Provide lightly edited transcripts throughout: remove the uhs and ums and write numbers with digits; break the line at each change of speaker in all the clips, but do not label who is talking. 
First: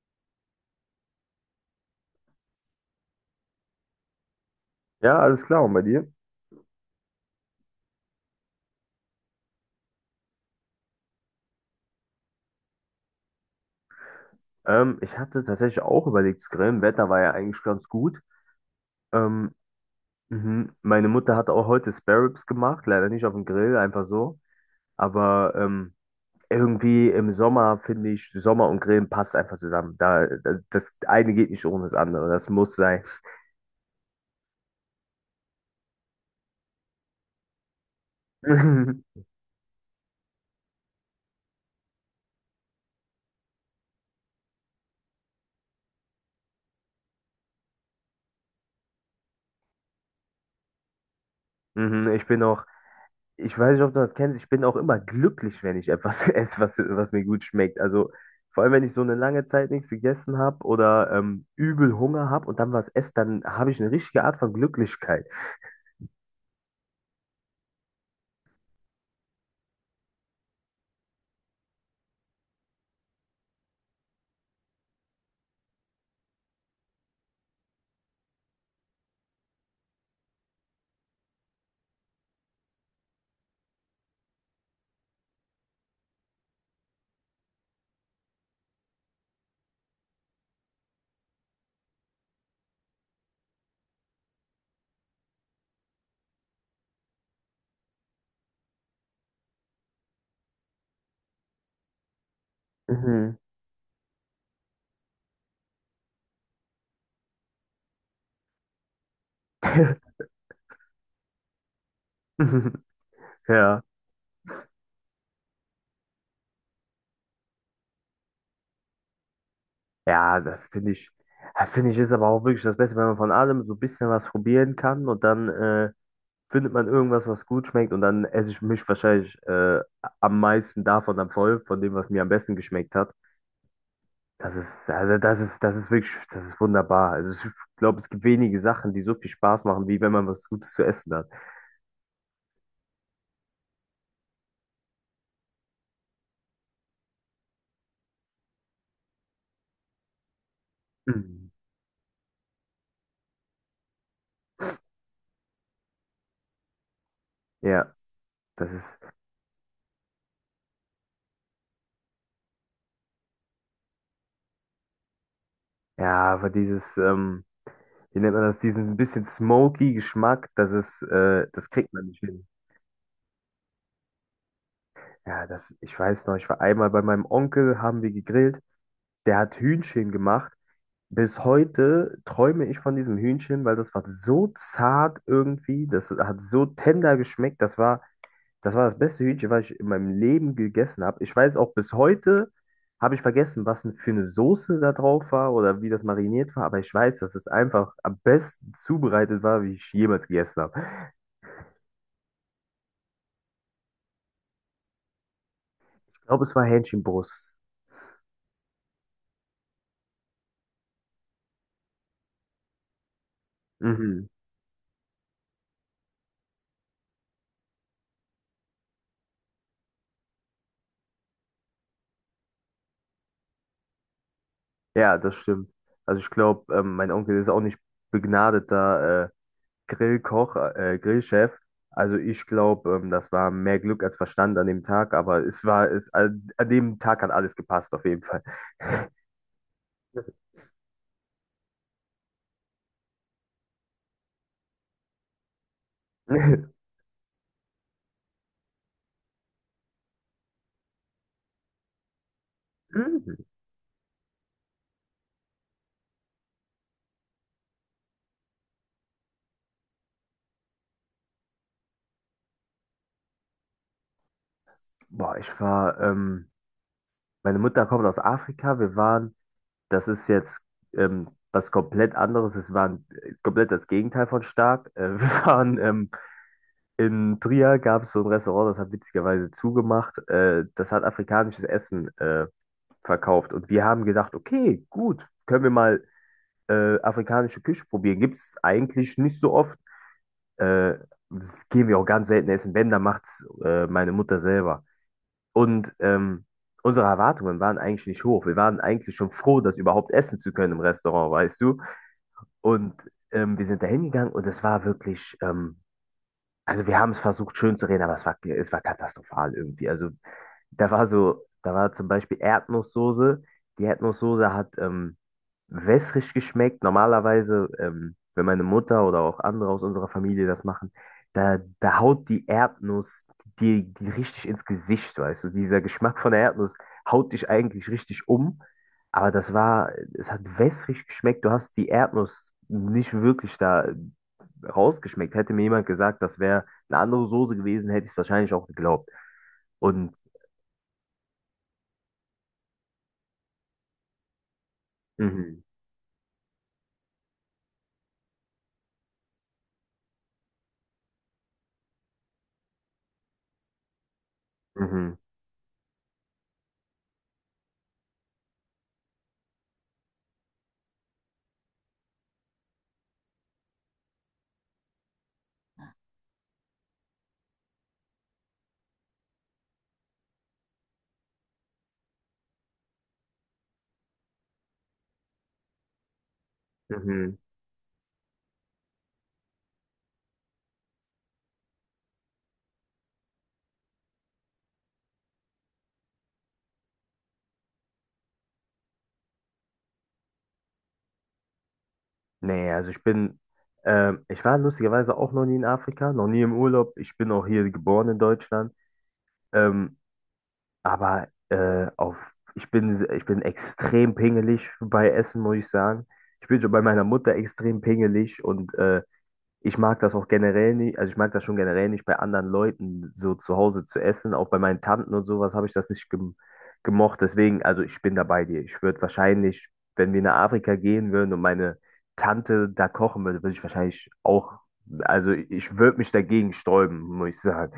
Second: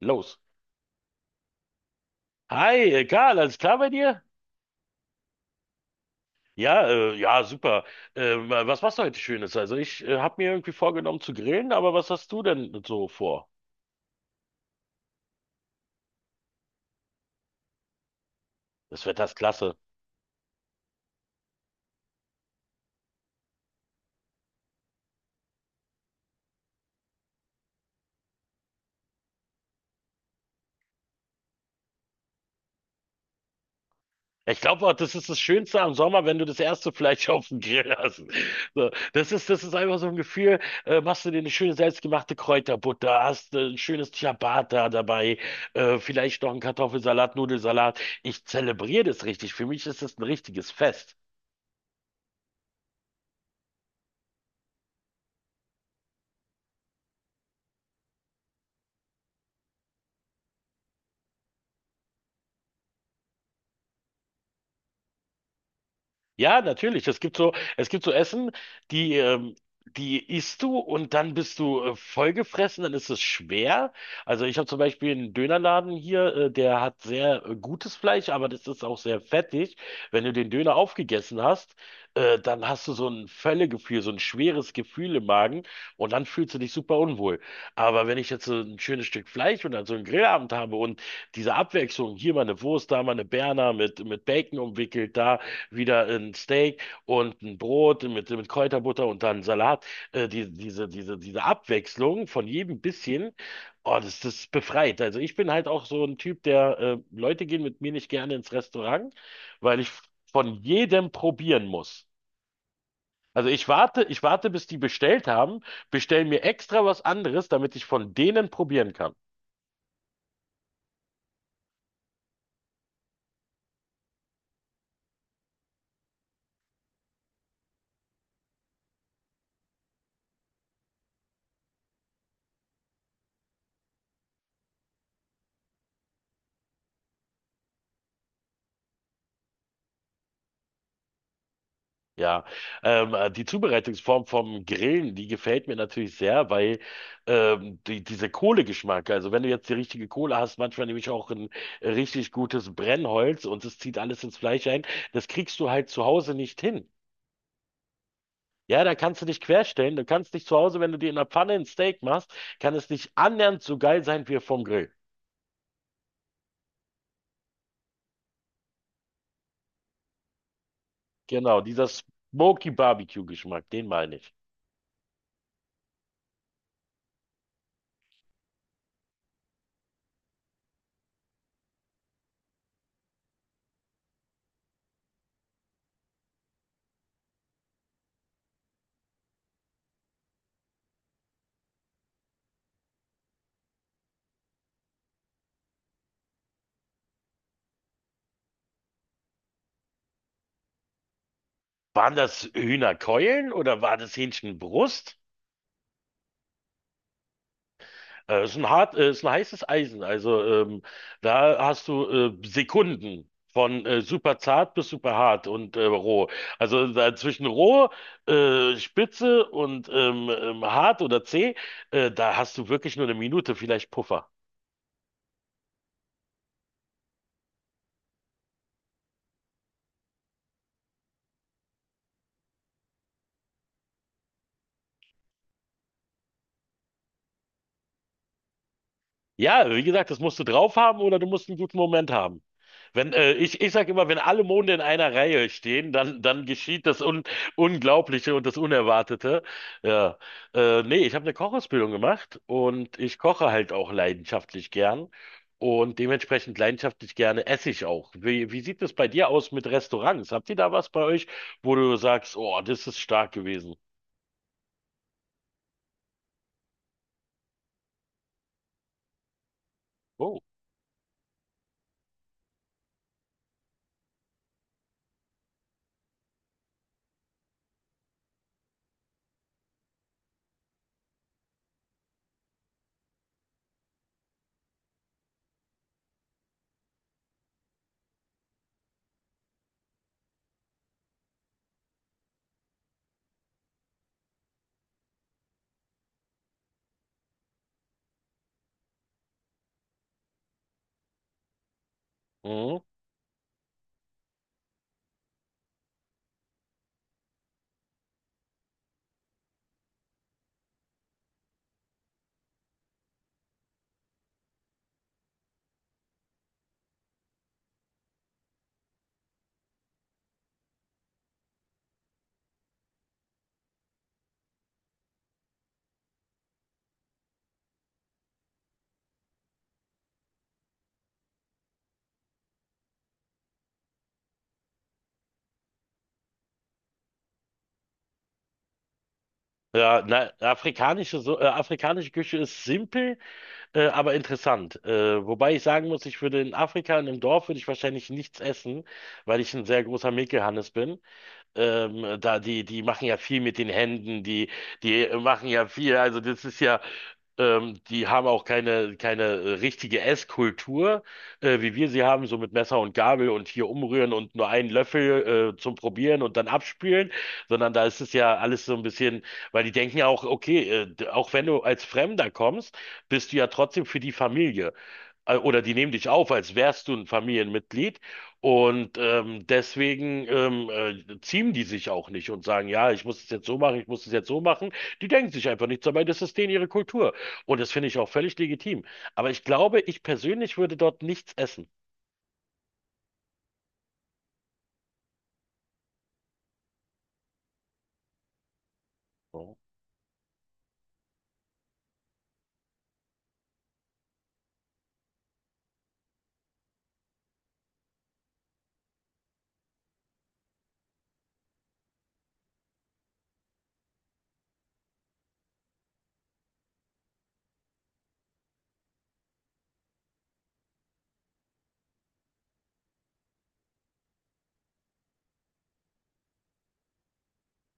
Los. Hi, Karl, alles klar bei dir?
Ja, alles klar, und bei dir?
Ja, super. Was machst du heute Schönes? Also ich habe mir irgendwie vorgenommen zu grillen, aber was hast du denn so vor?
Ich hatte tatsächlich auch überlegt zu grillen. Wetter war ja eigentlich ganz gut.
Das Wetter ist
Ähm,
klasse.
mhm. Meine Mutter hat auch heute Spare Ribs gemacht, leider nicht auf dem Grill, einfach so. Aber irgendwie im Sommer finde ich, Sommer und Grillen passt einfach zusammen. Das eine geht nicht ohne das andere. Das muss sein.
Ich glaube, das ist das Schönste am Sommer, wenn du das erste Fleisch auf dem Grill hast. So, das ist einfach so ein Gefühl. Machst du dir eine schöne selbstgemachte Kräuterbutter, hast ein schönes Ciabatta dabei, vielleicht noch einen Kartoffelsalat, Nudelsalat. Ich zelebriere das richtig. Für mich ist das ein richtiges Fest.
Mhm. Ich bin auch Ich weiß nicht, ob du das kennst. Ich bin auch immer glücklich, wenn ich etwas esse, was mir gut schmeckt. Also vor allem, wenn ich so eine lange Zeit nichts gegessen habe oder übel Hunger habe und dann was esse, dann habe ich eine richtige Art von Glücklichkeit.
Ja, natürlich. Es gibt so Essen, die, ähm, die isst du und dann bist du vollgefressen, dann ist es schwer. Also ich habe zum Beispiel einen Dönerladen hier, der hat sehr gutes Fleisch, aber das ist auch sehr fettig. Wenn du den Döner aufgegessen hast, dann hast du so ein Völlegefühl, so ein schweres Gefühl im Magen und dann fühlst du dich super unwohl. Aber wenn ich jetzt so ein schönes Stück Fleisch und dann so einen Grillabend habe und diese Abwechslung, hier mal eine Wurst, da mal eine Berner mit Bacon umwickelt, da wieder ein Steak und ein Brot mit Kräuterbutter und dann Salat. Diese Abwechslung von jedem bisschen,
Mhm.
oh, das, das befreit. Also ich bin halt auch so ein Typ, der Leute gehen mit mir nicht gerne ins Restaurant, weil ich von jedem probieren muss. Also
Ja.
ich warte, bis die bestellt haben, bestell mir extra was anderes, damit ich von denen probieren kann.
Ja, das finde ich ist aber auch wirklich das Beste, wenn man von allem so ein bisschen was probieren kann und dann findet man irgendwas, was gut schmeckt und dann esse ich mich wahrscheinlich am meisten davon dann voll, von dem, was mir am besten geschmeckt hat. Das ist wirklich, das ist wunderbar. Also ich glaube, es gibt wenige Sachen, die so viel Spaß machen, wie wenn man was Gutes zu essen hat.
Ja, die Zubereitungsform vom Grillen, die gefällt mir natürlich sehr, weil diese Kohlegeschmack, also wenn du jetzt die richtige Kohle hast, manchmal nehme ich auch
Mhm.
ein richtig gutes Brennholz und es zieht alles ins Fleisch ein, das kriegst du halt zu Hause nicht hin.
Ja, das
Ja, da
ist,
kannst du dich querstellen, du kannst dich zu Hause, wenn du dir in der Pfanne ein Steak machst, kann es nicht annähernd so geil sein wie vom Grill.
ja, aber dieses, wie nennt man das, diesen bisschen smoky Geschmack,
Genau,
das
dieser
kriegt man nicht hin.
Smoky Barbecue Geschmack, den meine ich.
Ja, ich weiß noch, ich war einmal bei meinem Onkel, haben wir gegrillt, der hat Hühnchen gemacht. Bis heute träume ich von diesem Hühnchen, weil das war so zart irgendwie, das hat so tender geschmeckt, Das war das beste Hühnchen, was ich in meinem Leben gegessen habe. Ich weiß auch bis heute, habe ich vergessen, was denn für eine Soße da drauf war oder wie das mariniert war, aber ich weiß, dass es einfach am besten zubereitet war, wie ich jemals gegessen habe.
Waren das Hühnerkeulen oder war das Hähnchenbrust?
Ich glaube, es war Hähnchenbrust.
Ist ein hart, ist ein heißes Eisen. Da hast du Sekunden von
Mhm.
super zart bis super hart und roh. Also da zwischen roh, spitze und hart oder zäh, da hast du wirklich nur eine Minute, vielleicht Puffer.
Ja, das stimmt. Also ich glaube, mein Onkel ist auch nicht begnadeter Grillkoch, Grillchef. Also ich glaube, das war mehr Glück als Verstand an dem Tag, aber es war, es, an, an dem Tag hat alles gepasst, auf jeden Fall.
Ja, wie gesagt, das musst du drauf haben oder du musst einen guten Moment haben. Wenn, ich, ich sage immer, wenn alle Monde in einer Reihe stehen, dann, dann geschieht das Un Unglaubliche und das Unerwartete. Ja. Nee, ich habe eine Kochausbildung gemacht und ich koche halt auch leidenschaftlich gern. Und dementsprechend leidenschaftlich gerne esse ich auch. Wie, wie sieht es bei dir aus mit Restaurants? Habt ihr da was bei euch, wo du sagst, oh, das ist stark gewesen?
Boah, meine Mutter kommt aus Afrika. Das ist
Oh.
jetzt was komplett anderes. Es war komplett das Gegenteil von stark. Wir waren in Trier, gab es so ein Restaurant, das hat witzigerweise zugemacht. Das hat afrikanisches Essen verkauft. Und wir haben gedacht, okay, gut, können wir mal afrikanische Küche probieren. Gibt es eigentlich nicht so oft. Äh, das gehen wir auch ganz selten essen. Wenn, dann macht es meine Mutter selber. Und unsere Erwartungen waren eigentlich nicht hoch. Wir waren eigentlich schon froh, das überhaupt essen zu können im Restaurant, weißt du?
Mhm.
Und wir sind da hingegangen und es war wirklich, also wir haben es versucht schön zu reden, aber es war katastrophal irgendwie. Also da war zum Beispiel Erdnusssoße. Die Erdnusssoße hat wässrig geschmeckt. Normalerweise, wenn meine Mutter oder auch andere aus unserer Familie das machen, da haut die Erdnuss die richtig ins Gesicht, weißt du. Dieser Geschmack von der Erdnuss haut dich eigentlich richtig um. Aber das war, es hat wässrig geschmeckt. Du hast die Erdnuss nicht wirklich da rausgeschmeckt. Hätte mir jemand gesagt, das wäre eine andere Soße gewesen, hätte ich es wahrscheinlich auch geglaubt.
Ja,
Und
na, afrikanische Küche ist simpel, aber interessant. Wobei
mhm,
ich sagen muss, ich würde in Afrika, in einem Dorf, würde ich wahrscheinlich nichts essen, weil ich ein sehr großer Mekel-Hannes bin. Da die, die machen ja viel mit den Händen, die, die
mhm.
machen ja viel. Also das ist ja, die haben auch keine richtige Esskultur, wie wir sie haben, so mit Messer und Gabel und hier umrühren und nur einen Löffel, zum Probieren und dann abspülen, sondern da ist es ja alles so ein bisschen, weil die denken ja auch, okay, auch wenn du als Fremder kommst, bist du ja trotzdem für die Familie. Oder die nehmen dich auf, als wärst du ein
Mhm.
Familienmitglied. Deswegen ziehen die sich auch nicht und sagen, ja, ich muss es jetzt so machen, ich muss es jetzt so machen. Die denken sich einfach nichts dabei, das ist denen ihre Kultur. Und das finde ich auch völlig legitim. Aber ich glaube, ich persönlich würde dort nichts essen.
Nee, ich war lustigerweise auch noch nie in Afrika, noch nie im Urlaub. Ich bin auch hier geboren in Deutschland.
So.
Ähm, aber auf, ich bin, se- ich bin extrem pingelig bei Essen, muss ich sagen. Ich bin schon bei meiner Mutter extrem pingelig und Ich mag das auch generell nicht, also ich mag das schon generell nicht, bei anderen Leuten so zu Hause zu essen. Auch bei meinen Tanten und sowas habe ich das nicht gemocht. Deswegen, also ich bin da bei dir. Wenn wir nach Afrika gehen würden und meine Tante da kochen würde, würde ich wahrscheinlich auch, also ich würde mich dagegen sträuben, muss ich sagen.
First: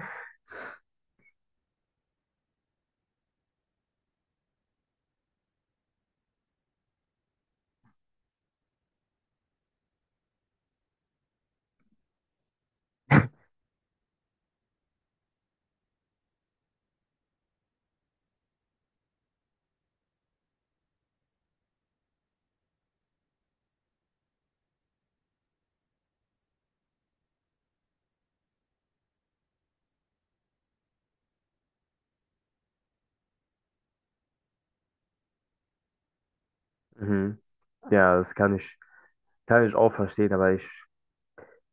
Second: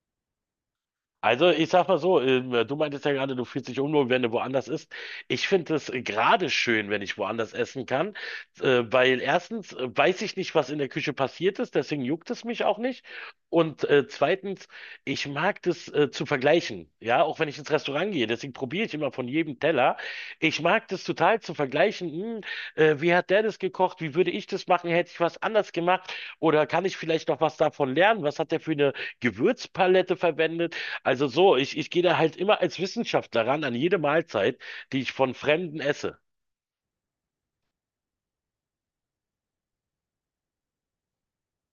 Also, ich sag mal so, du meintest ja gerade, du fühlst dich unwohl, wenn du woanders isst. Ich finde es gerade schön, wenn ich woanders essen kann, weil erstens weiß ich nicht, was in der Küche passiert ist, deswegen juckt es mich auch nicht. Und zweitens, ich mag das zu vergleichen, ja, auch wenn ich ins Restaurant gehe, deswegen probiere ich immer von jedem Teller. Ich mag das total zu vergleichen, wie hat der das gekocht, wie würde ich das machen, hätte ich was anders gemacht oder kann ich vielleicht noch was davon lernen, was hat der für eine Gewürzpalette verwendet? Also so, ich gehe da halt immer als Wissenschaftler ran an jede Mahlzeit, die ich von Fremden esse.
Mhm. Ja, kann ich auch verstehen, aber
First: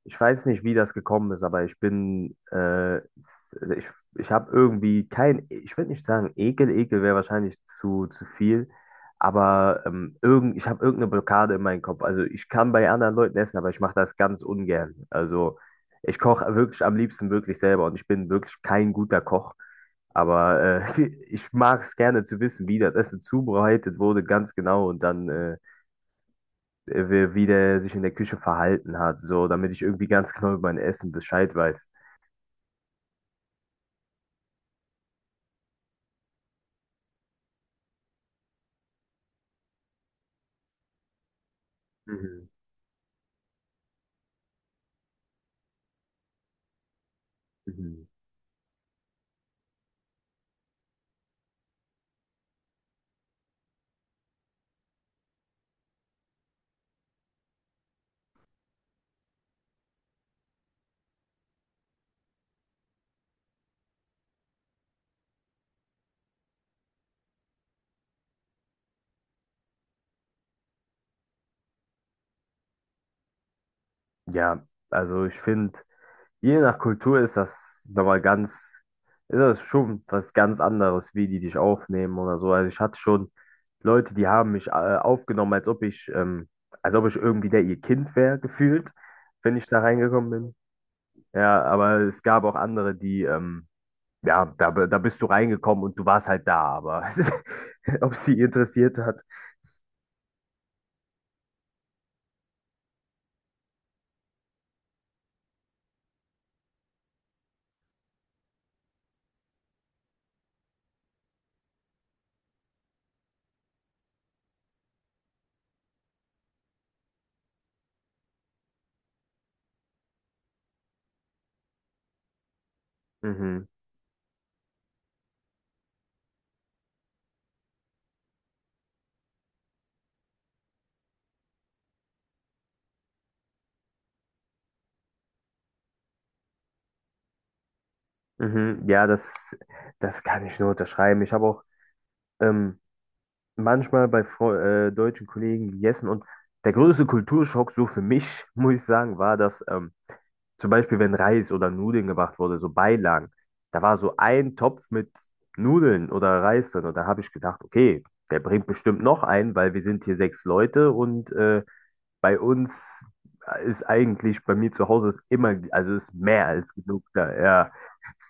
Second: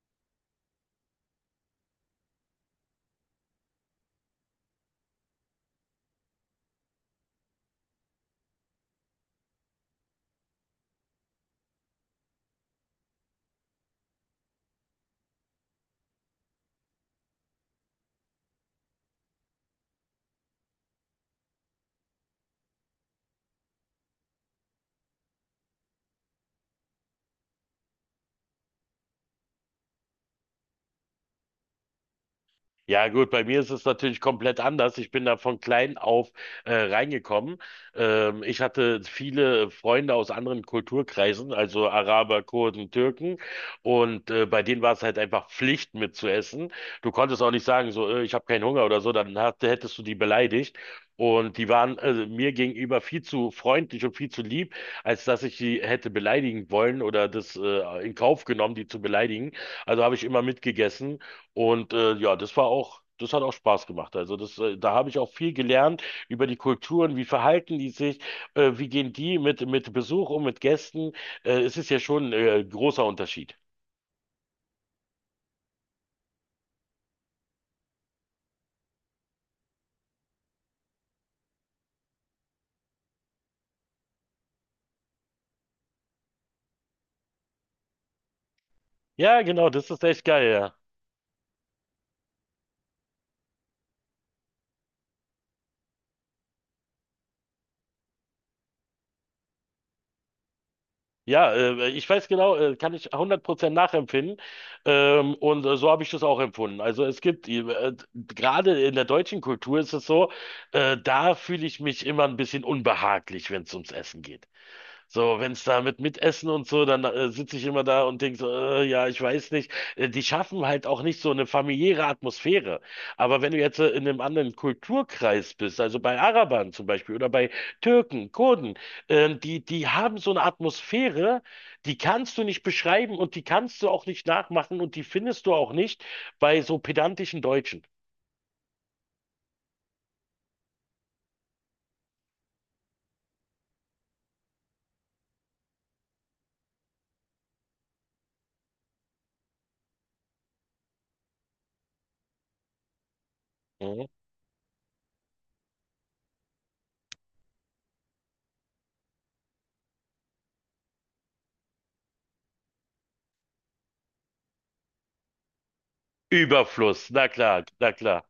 Ich weiß nicht, wie das gekommen ist, aber ich, ich habe irgendwie kein, ich würde nicht sagen Ekel, Ekel wäre wahrscheinlich zu viel, aber ich habe irgendeine Blockade in meinem Kopf. Also ich kann bei anderen Leuten essen, aber ich mache das ganz ungern. Also ich koche wirklich am liebsten wirklich selber und ich bin wirklich kein guter Koch, aber äh, ich mag es gerne zu wissen, wie das Essen zubereitet wurde, ganz genau und wie der sich in der Küche verhalten hat, so, damit ich irgendwie ganz genau über mein Essen Bescheid weiß.
Ja gut, bei mir ist es natürlich komplett anders. Ich bin da von klein auf reingekommen. Ich hatte viele Freunde aus anderen Kulturkreisen, also Araber,
Mhm.
Kurden, Türken. Und bei denen war es halt einfach Pflicht mitzuessen. Du konntest auch nicht sagen,
Mhm.
so, ich habe keinen Hunger oder so, hättest du die beleidigt. Und die waren mir gegenüber viel zu freundlich und viel zu lieb, als dass ich die hätte beleidigen wollen oder das in Kauf genommen, die zu beleidigen. Also habe ich immer mitgegessen. Und ja, das hat auch Spaß gemacht. Da habe ich auch viel gelernt über die Kulturen, wie verhalten die sich, wie gehen die mit Besuch um, mit Gästen. Es ist ja schon großer Unterschied.
Ja, also ich finde, je nach Kultur ist das nochmal ganz, ist das schon was ganz anderes, wie die dich aufnehmen oder so. Also ich hatte schon Leute, die haben mich aufgenommen, als ob ich irgendwie der ihr Kind wäre, gefühlt,
Ja,
wenn ich
genau,
da
das ist echt
reingekommen
geil,
bin.
ja.
Ja, aber es gab auch andere, die Ja, da bist du reingekommen und du warst halt da, aber ob sie interessiert hat.
Ja, ich weiß genau, kann ich 100% nachempfinden. Und so habe ich das auch empfunden. Also es gibt, gerade in der deutschen Kultur ist es so, da fühle ich mich immer ein bisschen unbehaglich, wenn es ums Essen geht. So, wenn es da mit Mitessen und so, dann sitze ich immer da und denke so, ja, ich weiß nicht. Die schaffen halt auch nicht so eine familiäre Atmosphäre. Aber wenn du
Mhm,
jetzt in einem anderen Kulturkreis bist, also bei Arabern zum Beispiel oder bei Türken, Kurden, die, die haben so eine Atmosphäre, die kannst du nicht beschreiben und die kannst du auch nicht nachmachen und die findest du auch nicht bei so pedantischen Deutschen.
mhm, ja, das kann ich nur unterschreiben. Ich habe auch ähm, manchmal bei Fre deutschen Kollegen gegessen und der größte Kulturschock so für mich, muss ich sagen, war, dass zum Beispiel, wenn Reis oder Nudeln gemacht wurde, so Beilagen, da war
Mhm.
so ein Topf mit Nudeln oder Reis drin und da habe ich gedacht, okay, der bringt bestimmt noch einen, weil wir sind hier sechs Leute und bei uns ist eigentlich, bei mir zu Hause ist immer, also ist mehr als genug
Überfluss, na
da,
klar,
ja.
na klar.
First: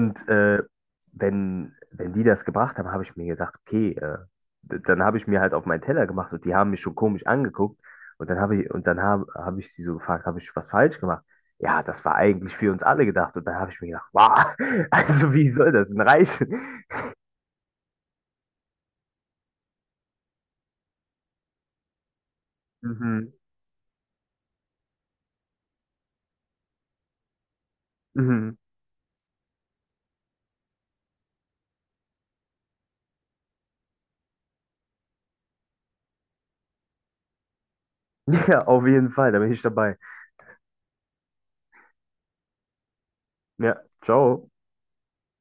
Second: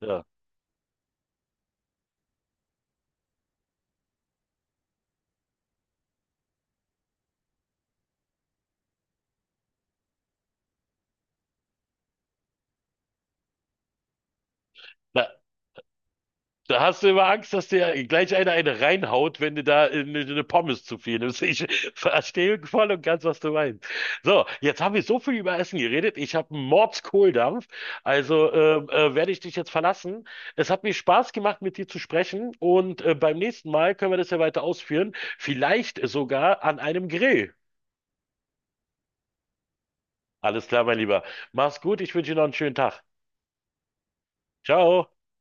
Ja.
wenn die das gebracht haben, habe ich mir gedacht, okay, dann habe ich mir halt auf meinen Teller gemacht und die haben mich schon komisch angeguckt. Und dann habe ich, und dann habe hab ich sie so gefragt, habe ich was falsch gemacht? Ja, das war eigentlich für uns alle gedacht. Und dann habe ich mir gedacht, wow,
Na,
also wie soll das denn reichen?
da hast du immer Angst, dass dir gleich einer eine reinhaut, wenn du da eine Pommes zu viel nimmst. Ich verstehe voll und ganz,
Mhm,
was du meinst. So, jetzt haben wir so viel über Essen geredet. Ich habe einen Mordskohldampf. Also
mhm.
ähm, äh, werde ich dich jetzt verlassen. Es hat mir Spaß gemacht, mit dir zu sprechen. Und beim nächsten Mal können wir das ja weiter ausführen. Vielleicht sogar an einem Grill.
Ja, auf jeden Fall, da bin ich dabei.
Alles klar, mein Lieber. Mach's gut. Ich wünsche dir noch einen schönen Tag.
Ja, ciao.
Ciao.